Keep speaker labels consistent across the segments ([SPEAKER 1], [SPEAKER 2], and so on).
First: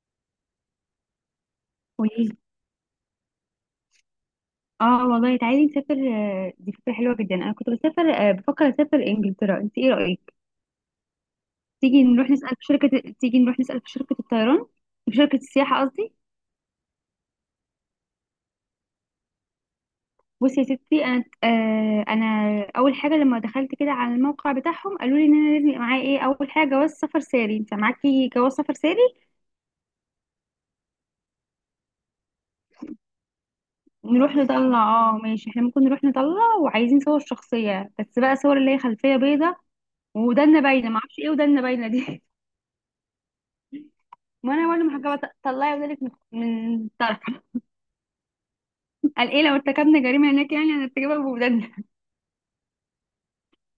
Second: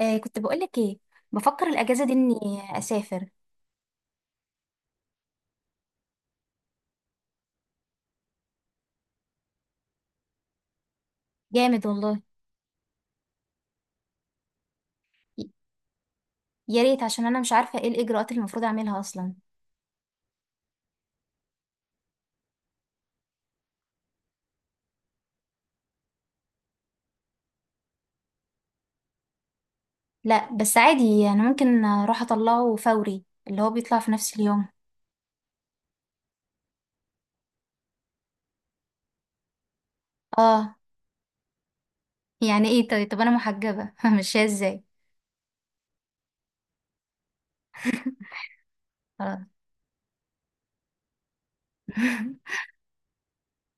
[SPEAKER 1] آه، كنت بقولك ايه؟ بفكر الاجازه دي
[SPEAKER 2] قوليلي.
[SPEAKER 1] اني اسافر.
[SPEAKER 2] اه والله، تعالي نسافر. دي فكرة حلوة جدا. انا كنت بسافر. بفكر اسافر انجلترا، انت ايه رأيك؟
[SPEAKER 1] جامد والله.
[SPEAKER 2] تيجي نروح نسأل في شركة الطيران، في شركة
[SPEAKER 1] ي-
[SPEAKER 2] السياحة قصدي.
[SPEAKER 1] يا ريت، عشان انا مش عارفه ايه الاجراءات اللي المفروض اعملها اصلا.
[SPEAKER 2] بصي يا ستي، انا اول حاجة لما دخلت كده على الموقع بتاعهم قالوا لي ان انا لازم يبقى معايا ايه. اول حاجة جواز سفر ساري. انت معاكي جواز سفر ساري؟
[SPEAKER 1] لا بس عادي، انا ممكن اروح اطلعه فوري اللي هو بيطلع في نفس
[SPEAKER 2] نروح
[SPEAKER 1] اليوم.
[SPEAKER 2] نطلع، اه ماشي. احنا ممكن نروح نطلع، وعايزين صور شخصية، بس بقى صور اللي هي خلفية بيضة، ودنا
[SPEAKER 1] اه
[SPEAKER 2] باينة. معرفش ايه ودنا باينة دي.
[SPEAKER 1] يعني ايه؟ طيب انا محجبه ماشيه
[SPEAKER 2] ما انا برضه
[SPEAKER 1] ازاي؟
[SPEAKER 2] محجبه. طلعي ولادك من طرف. قال ايه،
[SPEAKER 1] خلاص.
[SPEAKER 2] لو ارتكبنا جريمه هناك يعني هنرتكبها بولادنا.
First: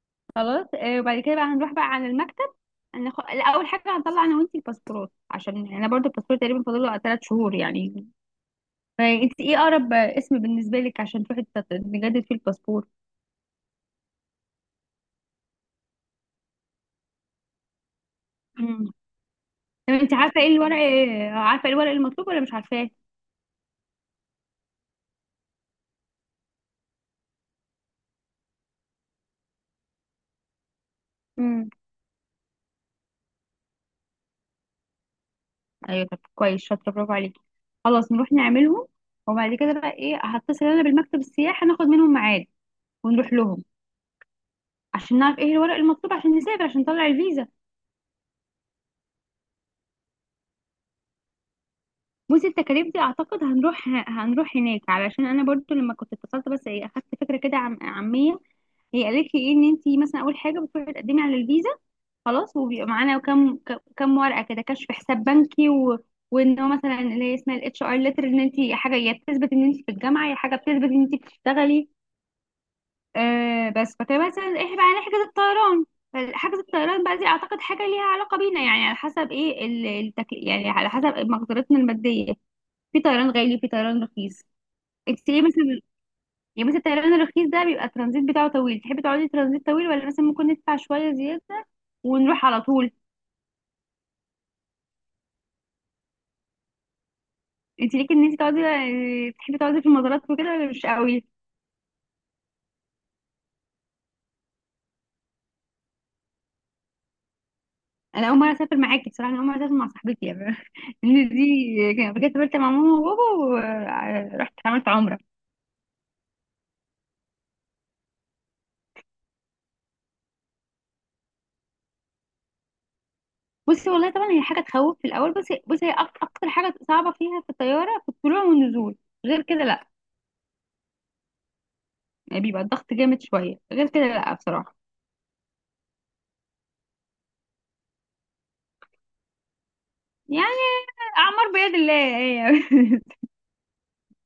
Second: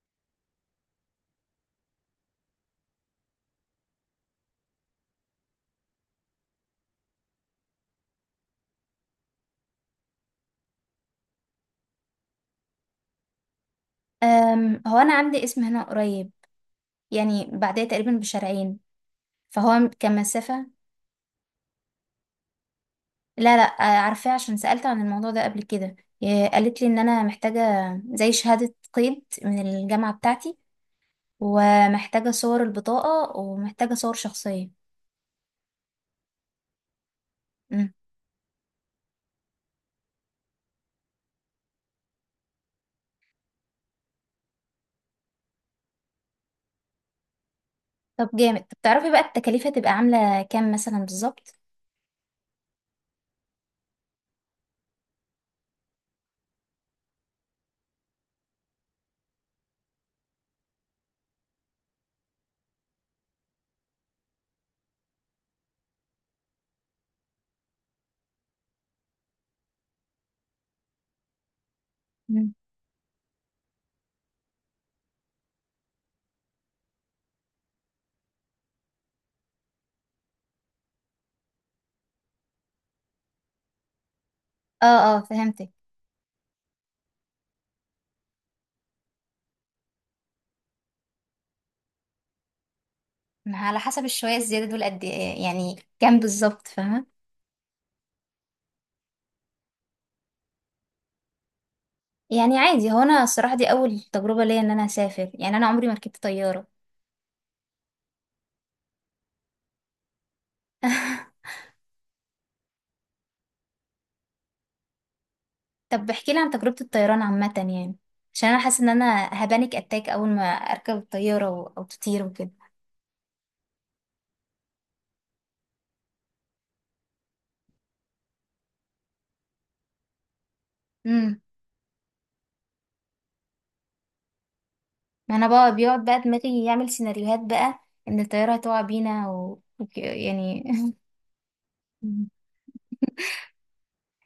[SPEAKER 2] خلاص. وبعد كده بقى هنروح بقى على المكتب. لا، اول حاجه هنطلع انا وانتي الباسبورات، عشان يعني انا برضه الباسبور تقريبا فاضل له 3 شهور يعني. فانت ايه اقرب اسم بالنسبه لك عشان تروحي نجدد فيه الباسبور؟
[SPEAKER 1] هو انا عندي اسم هنا قريب، يعني بعديه تقريبا بشارعين،
[SPEAKER 2] امم
[SPEAKER 1] فهو
[SPEAKER 2] طب انت عارفه ايه
[SPEAKER 1] كمسافه.
[SPEAKER 2] الورق، عارفه ايه الورق المطلوب ولا مش عارفاه؟
[SPEAKER 1] لا آه، عارفاه عشان سالت عن الموضوع ده قبل كده. آه، قالت لي ان انا محتاجه زي شهاده قيد من الجامعه بتاعتي،
[SPEAKER 2] امم
[SPEAKER 1] ومحتاجة صور البطاقة ومحتاجة صور شخصية.
[SPEAKER 2] ايوه، طب كويس، شاطره، برافو عليكي.
[SPEAKER 1] مم.
[SPEAKER 2] خلاص نروح نعملهم. وبعد كده بقى ايه، هتصل انا بالمكتب السياحه، ناخد منهم ميعاد ونروح لهم عشان نعرف ايه الورق المطلوب عشان نسافر، عشان نطلع الفيزا.
[SPEAKER 1] طب جامد. طب تعرفي بقى التكاليف هتبقى عاملة كام مثلا بالظبط؟
[SPEAKER 2] بصي التكاليف دي، اعتقد هنروح هناك، علشان انا برضو لما كنت اتصلت بس ايه اخدت فكره كده عم عاميه. هي قالت لي ايه، ان انت مثلا اول حاجه بتروحي تقدمي على الفيزا خلاص، وبيبقى معانا كم كم ورقه كده، كشف حساب بنكي، وان هو مثلا اللي هي اسمها الاتش ار ليتر، ان انت حاجه يا بتثبت ان انت في الجامعه، يا حاجه بتثبت ان انت بتشتغلي.
[SPEAKER 1] مم.
[SPEAKER 2] بس فكان مثلا احنا بقى نحجز الطيران. فحجز الطيران بقى دي اعتقد حاجه ليها علاقه بينا، يعني على حسب ايه يعني على حسب مقدرتنا الماديه. في طيران غالي، في طيران رخيص.
[SPEAKER 1] اه اه
[SPEAKER 2] انت ايه
[SPEAKER 1] فهمتك.
[SPEAKER 2] مثلا؟ يعني مثلا الطيران الرخيص ده بيبقى الترانزيت بتاعه طويل، تحبي تقعدي ترانزيت طويل ولا مثلا ممكن ندفع شويه زياده ونروح على طول؟
[SPEAKER 1] ما على حسب الشوية الزيادة دول قد ايه يعني؟ كام بالظبط فاهمة؟
[SPEAKER 2] انت ليكي ان انت تقعدي آه، تحبي تقعدي في المزارات وكده ولا مش قوي؟
[SPEAKER 1] يعني عادي، هو انا الصراحة دي اول تجربة ليا ان انا اسافر، يعني انا عمري ما ركبت طيارة.
[SPEAKER 2] انا اول مره اسافر معاكي بصراحه، انا اول مره اسافر مع صاحبتي يعني. ان دي كانت سافرت مع ماما وبابا ورحت عملت عمره.
[SPEAKER 1] طب احكي لي عن تجربة الطيران عامة يعني، عشان انا حاسة ان انا هبانك اتاك اول ما اركب الطيارة او تطير وكده.
[SPEAKER 2] بصي والله، طبعا هي حاجه تخوف في الاول، بس بصي هي اكتر حاجه صعبه فيها في الطياره في الطلوع والنزول، غير كده لا. يعني بيبقى الضغط جامد شويه، غير كده لا بصراحه.
[SPEAKER 1] ما انا بقى بيقعد بقى دماغي يعمل سيناريوهات بقى ان الطيارة هتقع بينا
[SPEAKER 2] يعني
[SPEAKER 1] يعني.
[SPEAKER 2] اعمار بيد الله
[SPEAKER 1] مم.
[SPEAKER 2] يعني.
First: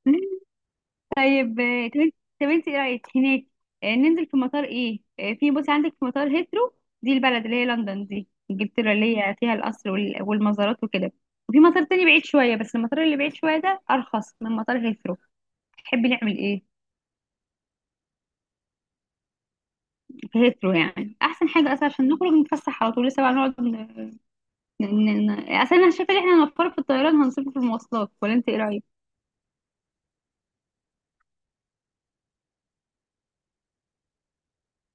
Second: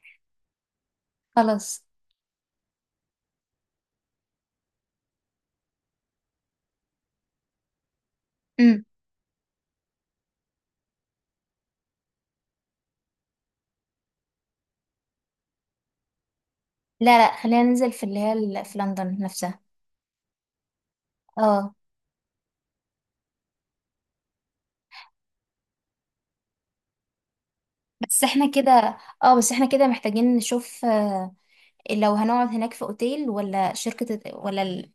[SPEAKER 2] طيب،
[SPEAKER 1] خلاص.
[SPEAKER 2] آه، طب انت طب انت ايه رايك هناك؟ ننزل في مطار ايه؟ آه، في بصي عندك في مطار هيثرو، دي البلد اللي هي لندن، دي
[SPEAKER 1] امم.
[SPEAKER 2] انجلترا، اللي هي فيها القصر والمزارات وكده. وفي مطار تاني بعيد شويه، بس المطار اللي بعيد شويه ده ارخص من مطار هيثرو. تحبي نعمل ايه؟
[SPEAKER 1] لا خلينا ننزل في اللي هي في لندن نفسها.
[SPEAKER 2] ريترو يعني احسن حاجه
[SPEAKER 1] اه
[SPEAKER 2] اصلا، عشان نخرج نتفسح على طول. لسه بقى نقعد اصلا انا شايفه ان احنا هنوفر في الطيران، هنصرف في المواصلات.
[SPEAKER 1] بس
[SPEAKER 2] ولا انت
[SPEAKER 1] احنا
[SPEAKER 2] ايه رايك؟
[SPEAKER 1] كده، اه بس احنا كده محتاجين نشوف لو هنقعد هناك في اوتيل ولا شركة ولا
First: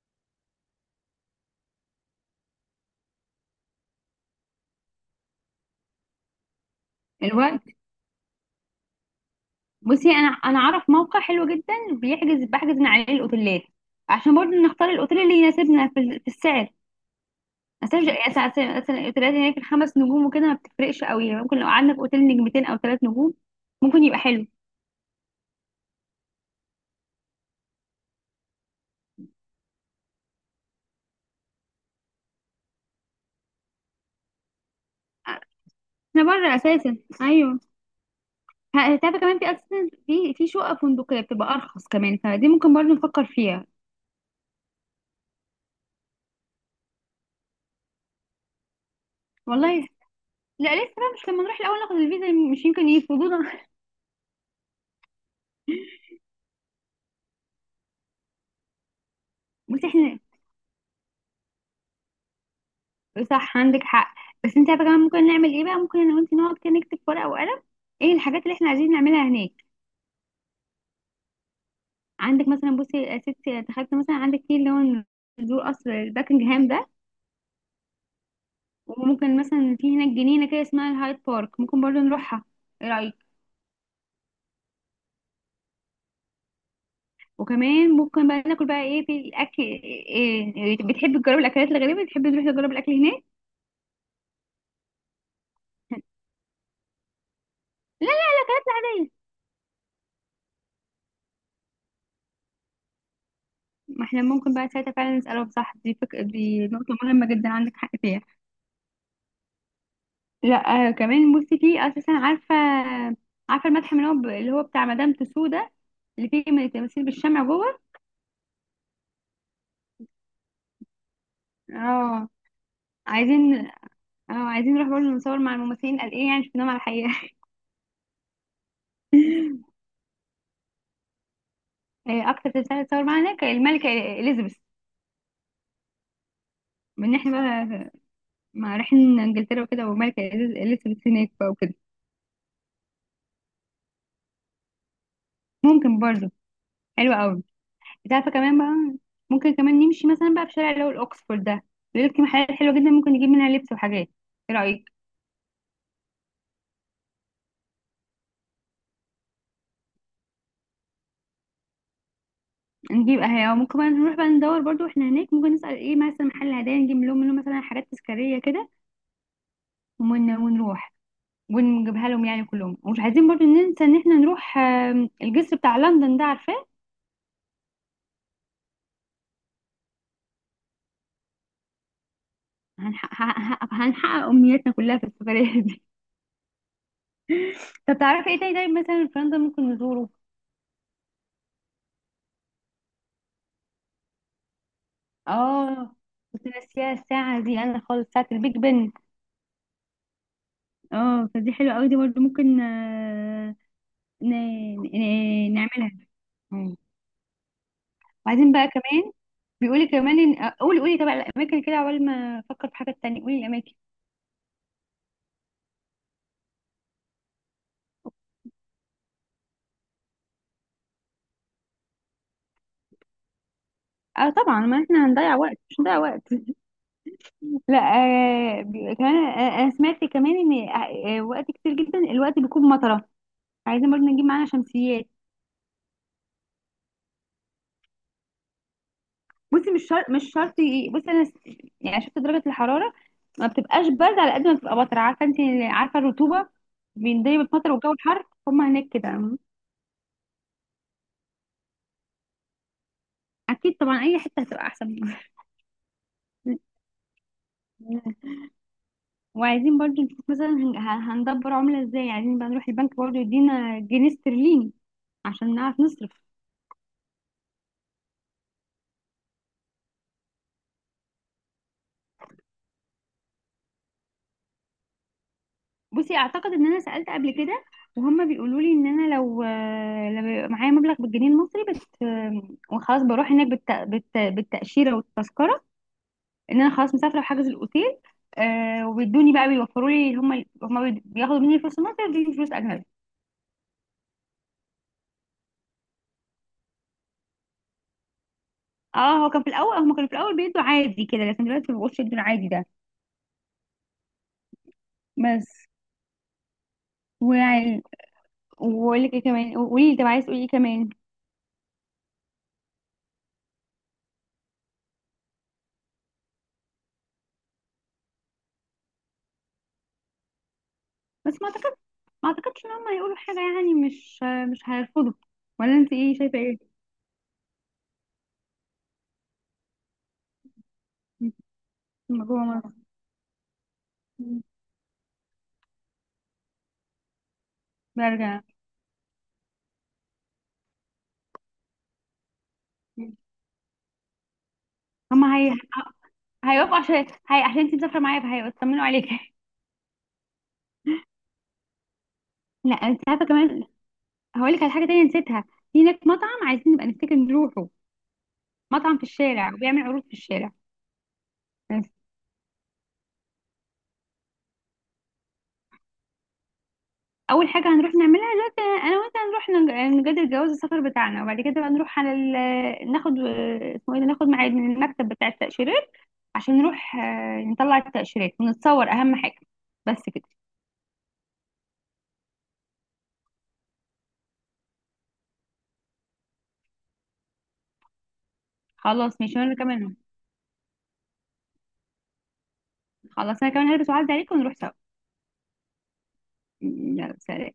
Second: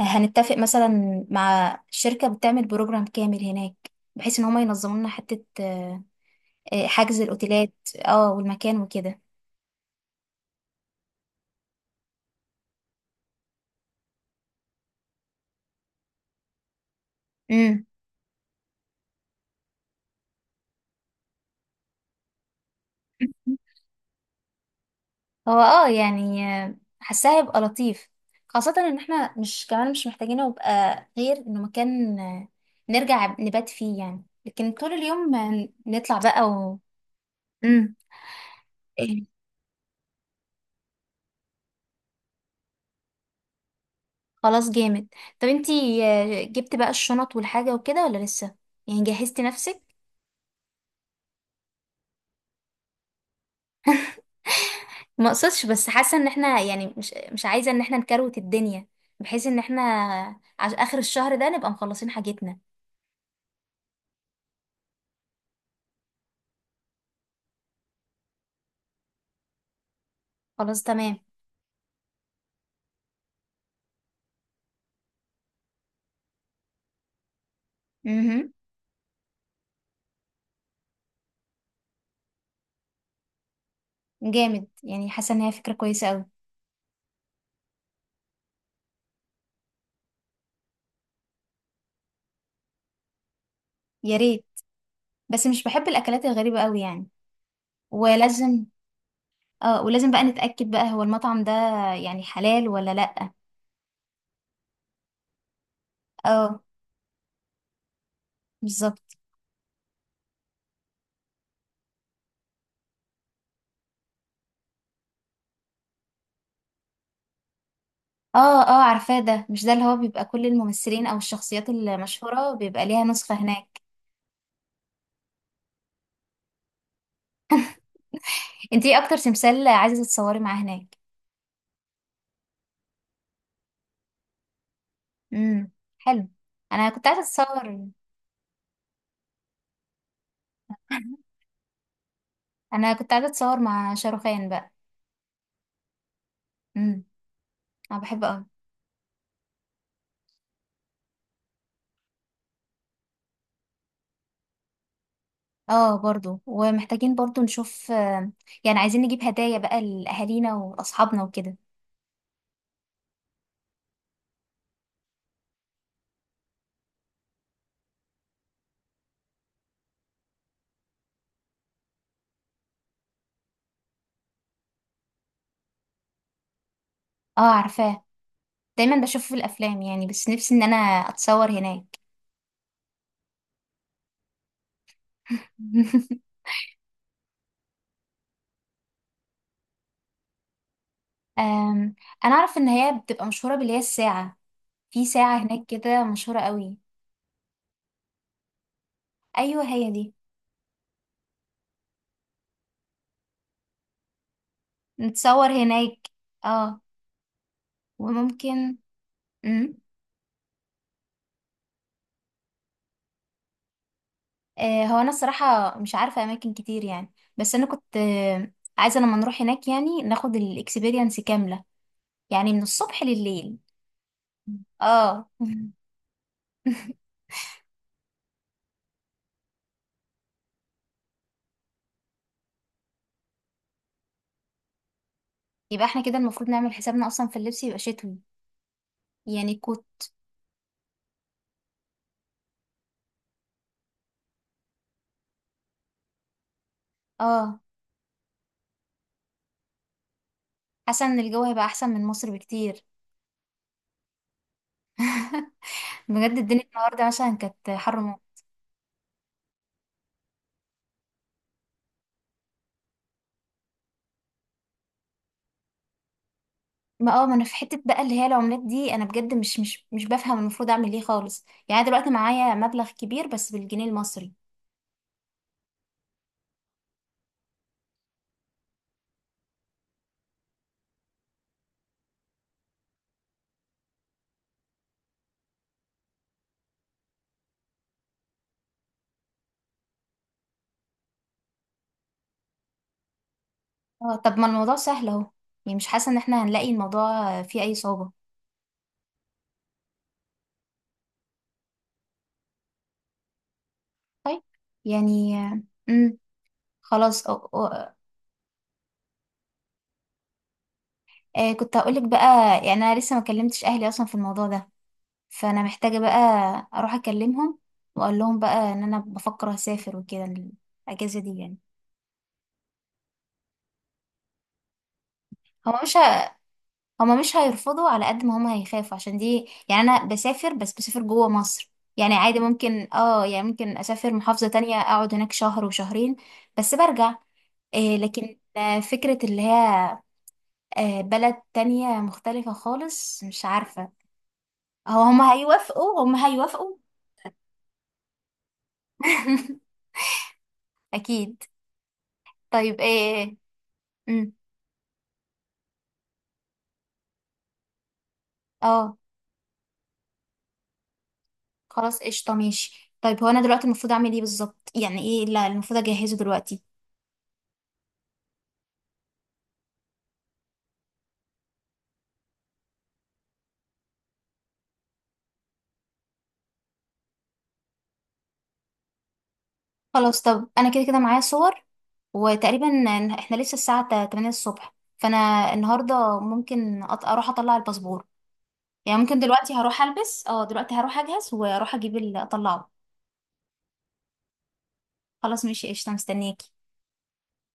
[SPEAKER 1] هنتفق مثلا مع شركة بتعمل بروجرام كامل هناك، بحيث ان هما ينظموا لنا حتة آه، حجز
[SPEAKER 2] الوقت.
[SPEAKER 1] الاوتيلات. اه والمكان وكده.
[SPEAKER 2] بصي، انا اعرف موقع حلو جدا بحجز من عليه الاوتيلات، عشان برضه نختار الاوتيل اللي يناسبنا في، في السعر،
[SPEAKER 1] امم.
[SPEAKER 2] مثلا. مثلا الاوتيلات هناك الخمس نجوم وكده ما بتفرقش قوي، يعني ممكن لو قعدنا في اوتيل نجمتين او 3 نجوم ممكن يبقى حلو.
[SPEAKER 1] هو اه يعني حاساه هيبقى لطيف، خاصة ان احنا مش كمان مش محتاجين يبقى غير انه مكان نرجع نبات فيه يعني، لكن طول اليوم نطلع
[SPEAKER 2] احنا
[SPEAKER 1] بقى
[SPEAKER 2] بره
[SPEAKER 1] و…
[SPEAKER 2] اساسا، ايوه.
[SPEAKER 1] مم.
[SPEAKER 2] تعرفي
[SPEAKER 1] إيه،
[SPEAKER 2] كمان في اساسا في شقق فندقيه بتبقى ارخص كمان، فدي ممكن برضه نفكر فيها.
[SPEAKER 1] خلاص جامد. طب انتي جبت بقى الشنط والحاجة وكده ولا لسه؟ يعني جهزتي نفسك؟
[SPEAKER 2] والله لا، لسه بقى، مش لما نروح الاول ناخد الفيزا؟ مش يمكن يرفضونا.
[SPEAKER 1] ما اقصدش، بس حاسة ان احنا يعني مش عايزة ان احنا نكروت الدنيا، بحيث ان احنا
[SPEAKER 2] بس احنا
[SPEAKER 1] عش اخر الشهر ده نبقى مخلصين حاجتنا.
[SPEAKER 2] صح، عندك حق. بس انت عارفه كمان ممكن نعمل ايه بقى؟ ممكن انا وانت نقعد كده نكتب في ورقه وقلم ايه الحاجات اللي احنا عايزين نعملها هناك.
[SPEAKER 1] خلاص تمام.
[SPEAKER 2] عندك مثلا، بصي يا ستي تخيلت مثلا عندك في اللي هو نزور قصر باكنجهام ده.
[SPEAKER 1] امم.
[SPEAKER 2] وممكن مثلا في هناك جنينه كده اسمها الهايد بارك ممكن برضو نروحها. ايه رايك؟
[SPEAKER 1] جامد، يعني حاسة ان هي فكرة كويسة أوي.
[SPEAKER 2] وكمان ممكن بقى ناكل بقى ايه في الاكل، إيه بتحب تجرب الاكلات الغريبه؟ بتحب تروح تجرب الاكل هناك؟
[SPEAKER 1] يا ريت، بس مش بحب الاكلات الغريبه قوي يعني. ولازم،
[SPEAKER 2] لا،
[SPEAKER 1] اه ولازم بقى نتاكد بقى هو المطعم ده يعني حلال ولا لا.
[SPEAKER 2] ما احنا ممكن بقى ساعتها فعلا نسألهم، صح؟ دي
[SPEAKER 1] اه
[SPEAKER 2] دي نقطة مهمة جدا، عندك حق فيها.
[SPEAKER 1] بالظبط.
[SPEAKER 2] لا كمان بصي في أساسا، عارفة، عارفة المتحف اللي هو اللي هو بتاع مدام تسو ده، اللي فيه من التماثيل بالشمع جوه.
[SPEAKER 1] اه اه عارفاه، ده مش ده اللي هو بيبقى كل الممثلين او الشخصيات
[SPEAKER 2] اه
[SPEAKER 1] المشهوره بيبقى ليها نسخه
[SPEAKER 2] عايزين،
[SPEAKER 1] هناك؟
[SPEAKER 2] اه عايزين نروح برضه نصور مع الممثلين، قال ايه يعني شفناهم على الحقيقة.
[SPEAKER 1] انت ايه اكتر تمثال عايزه تتصوري معاه هناك؟
[SPEAKER 2] أكتر تمثال اتصور معانا كان الملكة إليزابيث.
[SPEAKER 1] امم. حلو. انا كنت
[SPEAKER 2] من
[SPEAKER 1] عايزه
[SPEAKER 2] احنا
[SPEAKER 1] اتصور.
[SPEAKER 2] بقى، مع رايحين انجلترا وكده، والملكة إليزابيث هناك بقى وكده.
[SPEAKER 1] انا كنت عايزه اتصور مع شاروخان بقى.
[SPEAKER 2] ممكن برضه.
[SPEAKER 1] امم.
[SPEAKER 2] حلو قوي.
[SPEAKER 1] انا
[SPEAKER 2] انت
[SPEAKER 1] بحبه
[SPEAKER 2] عارفه
[SPEAKER 1] قوي.
[SPEAKER 2] كمان بقى، ممكن كمان نمشي مثلا بقى في شارع اللي هو الاوكسفورد ده. بيقول لك في محلات حلوه جدا ممكن نجيب منها لبس وحاجات. ايه رايك؟
[SPEAKER 1] اه برضو، ومحتاجين برضو نشوف يعني عايزين نجيب هدايا بقى لاهالينا واصحابنا وكده.
[SPEAKER 2] نجيب اهي، أو ممكن بقى نروح بقى ندور برضو احنا هناك، ممكن نسال ايه مثلا محل هدايا نجيب لهم منه مثلا حاجات تذكاريه كده. ونروح ونجيبها لهم يعني كلهم. ومش عايزين برضو ننسى ان احنا نروح الجسر بتاع لندن ده، عارفاه؟
[SPEAKER 1] اه عارفاه، دايما بشوفه في الافلام يعني، بس نفسي ان انا اتصور هناك.
[SPEAKER 2] هنحقق امنياتنا كلها في السفريه دي. طب تعرفي ايه تاني طيب مثلا في لندن ممكن نزوره؟
[SPEAKER 1] أم، انا اعرف ان هي بتبقى مشهوره باللي هي الساعه. في ساعه هناك
[SPEAKER 2] اه،
[SPEAKER 1] كده مشهوره
[SPEAKER 2] كنت
[SPEAKER 1] قوي.
[SPEAKER 2] ناسيها الساعه دي انا خالص، ساعه البيج بن.
[SPEAKER 1] ايوه هي دي.
[SPEAKER 2] اه، فدي حلوة قوي، دي برضه ممكن
[SPEAKER 1] نتصور
[SPEAKER 2] نعملها.
[SPEAKER 1] هناك.
[SPEAKER 2] مم.
[SPEAKER 1] اه.
[SPEAKER 2] وبعدين بقى
[SPEAKER 1] وممكن.
[SPEAKER 2] كمان
[SPEAKER 1] امم.
[SPEAKER 2] بيقولي كمان ان، قولي. طبعا الاماكن كده عقبال ما افكر في حاجة تانية قولي الاماكن.
[SPEAKER 1] آه هو انا الصراحه مش عارفه اماكن كتير يعني، بس انا كنت عايزه لما نروح هناك يعني ناخد الاكسبيرينس كامله، يعني من الصبح لليل.
[SPEAKER 2] اه طبعا، ما احنا
[SPEAKER 1] اه.
[SPEAKER 2] هنضيع وقت، مش هنضيع وقت. لا. آه بي- كمان آه انا سمعت كمان ان، وقت كتير جدا الوقت بيكون مطرة. عايزين برضه نجيب معانا شمسيات.
[SPEAKER 1] يبقى احنا كده المفروض نعمل حسابنا اصلا في اللبس يبقى شتوي يعني.
[SPEAKER 2] بصي مش شرط مش شرط، بصي يعني شفت درجه الحراره، ما بتبقاش برد على قد ما بتبقى بطر، عارفه انت، عارفه الرطوبه. بيندرج
[SPEAKER 1] اه
[SPEAKER 2] بالمطر والجو الحر هما هناك كده.
[SPEAKER 1] حاسه ان الجو هيبقى احسن من مصر بكتير.
[SPEAKER 2] اكيد طبعا، اي حته هتبقى احسن.
[SPEAKER 1] بجد الدنيا النهارده مثلا كانت حر موت.
[SPEAKER 2] وعايزين برضو نشوف مثلا هندبر عمله ازاي، عايزين بقى نروح البنك برضو يدينا جنيه استرليني عشان نعرف نصرف.
[SPEAKER 1] ما اه ما انا في حته بقى اللي هي العملات دي انا بجد مش بفهم المفروض اعمل ايه خالص يعني. أنا دلوقتي معايا مبلغ كبير بس بالجنيه المصري.
[SPEAKER 2] بصي، اعتقد ان انا سالت قبل كده وهما بيقولوا لي ان انا لو، بيبقى معايا مبلغ بالجنيه المصري بت وخلاص بروح هناك بالتاشيره والتذكره، ان انا خلاص مسافره وحاجز الاوتيل. آه وبيدوني بقى، بيوفروا لي، هم بياخدوا مني فلوس مصر وبيدوني فلوس اجنبي.
[SPEAKER 1] اه طب ما الموضوع سهل اهو، يعني مش حاسه ان احنا هنلاقي الموضوع فيه اي صعوبه.
[SPEAKER 2] اه، هو كان في الاول، هم كانوا في الاول بيدوا عادي كده، لكن دلوقتي ما بقوش يدوا العادي ده.
[SPEAKER 1] طيب يعني.
[SPEAKER 2] بس
[SPEAKER 1] امم. خلاص. أو
[SPEAKER 2] ويعني،
[SPEAKER 1] أو
[SPEAKER 2] واقول لك ايه كمان، قولي لي طب عايز تقولي ايه كمان.
[SPEAKER 1] آه كنت هقولك بقى، يعني انا لسه ما كلمتش اهلي اصلا في الموضوع ده، فانا محتاجة بقى اروح اكلمهم واقول لهم بقى ان انا بفكر اسافر وكده الاجازة دي
[SPEAKER 2] بس
[SPEAKER 1] يعني.
[SPEAKER 2] ما اعتقدش ان هم هيقولوا حاجه، يعني مش هيرفضوا. ولا
[SPEAKER 1] هما
[SPEAKER 2] انت
[SPEAKER 1] مش
[SPEAKER 2] ايه
[SPEAKER 1] ه...
[SPEAKER 2] شايفه ايه؟
[SPEAKER 1] هما مش هيرفضوا على قد ما هما هيخافوا، عشان دي يعني انا بسافر، بس بسافر جوه مصر. يعني
[SPEAKER 2] لما
[SPEAKER 1] عادي
[SPEAKER 2] جوه مصر
[SPEAKER 1] ممكن اه، يعني ممكن اسافر محافظة تانية اقعد هناك شهر وشهرين بس برجع. إيه لكن
[SPEAKER 2] برجع.
[SPEAKER 1] فكرة اللي هي بلد تانية مختلفة خالص، مش عارفة هو
[SPEAKER 2] هم
[SPEAKER 1] هما
[SPEAKER 2] هي
[SPEAKER 1] هيوافقوا. هما هيوافقوا.
[SPEAKER 2] هيوافقوا، عشان هي عشان انت مسافره معايا فهيطمنوا عليك.
[SPEAKER 1] أكيد.
[SPEAKER 2] لا
[SPEAKER 1] طيب
[SPEAKER 2] انت عارفه
[SPEAKER 1] إيه.
[SPEAKER 2] كمان،
[SPEAKER 1] مم.
[SPEAKER 2] هقول لك على حاجه تانية نسيتها. في هناك مطعم عايزين نبقى نفتكر نروحه، مطعم
[SPEAKER 1] اه
[SPEAKER 2] في الشارع وبيعمل عروض في الشارع.
[SPEAKER 1] خلاص قشطة ماشي. طيب هو أنا دلوقتي المفروض أعمل إيه بالظبط؟ يعني إيه لا المفروض أجهزه دلوقتي؟
[SPEAKER 2] اول حاجه هنروح نعملها دلوقتي انا وانت، هنروح نجدد جواز السفر بتاعنا. وبعد كده بقى نروح على ناخد، اسمه ايه ده؟ ناخد ميعاد من المكتب بتاع التاشيرات، عشان نروح نطلع التاشيرات ونتصور. اهم حاجه بس
[SPEAKER 1] خلاص.
[SPEAKER 2] كده.
[SPEAKER 1] طب أنا كده كده معايا صور، وتقريبا إحنا لسه الساعة 8 الصبح، فأنا النهاردة ممكن أروح أطلع الباسبور. يعني ممكن
[SPEAKER 2] خلاص ماشي
[SPEAKER 1] دلوقتي
[SPEAKER 2] وانا
[SPEAKER 1] هروح
[SPEAKER 2] كمان.
[SPEAKER 1] ألبس، أه دلوقتي هروح أجهز وأروح أجيب أطلعه.
[SPEAKER 2] خلاص انا كمان هلبس وعدي عليك ونروح سوا.
[SPEAKER 1] خلاص ماشي قشطة، مستنياكي.
[SPEAKER 2] يلا سلام.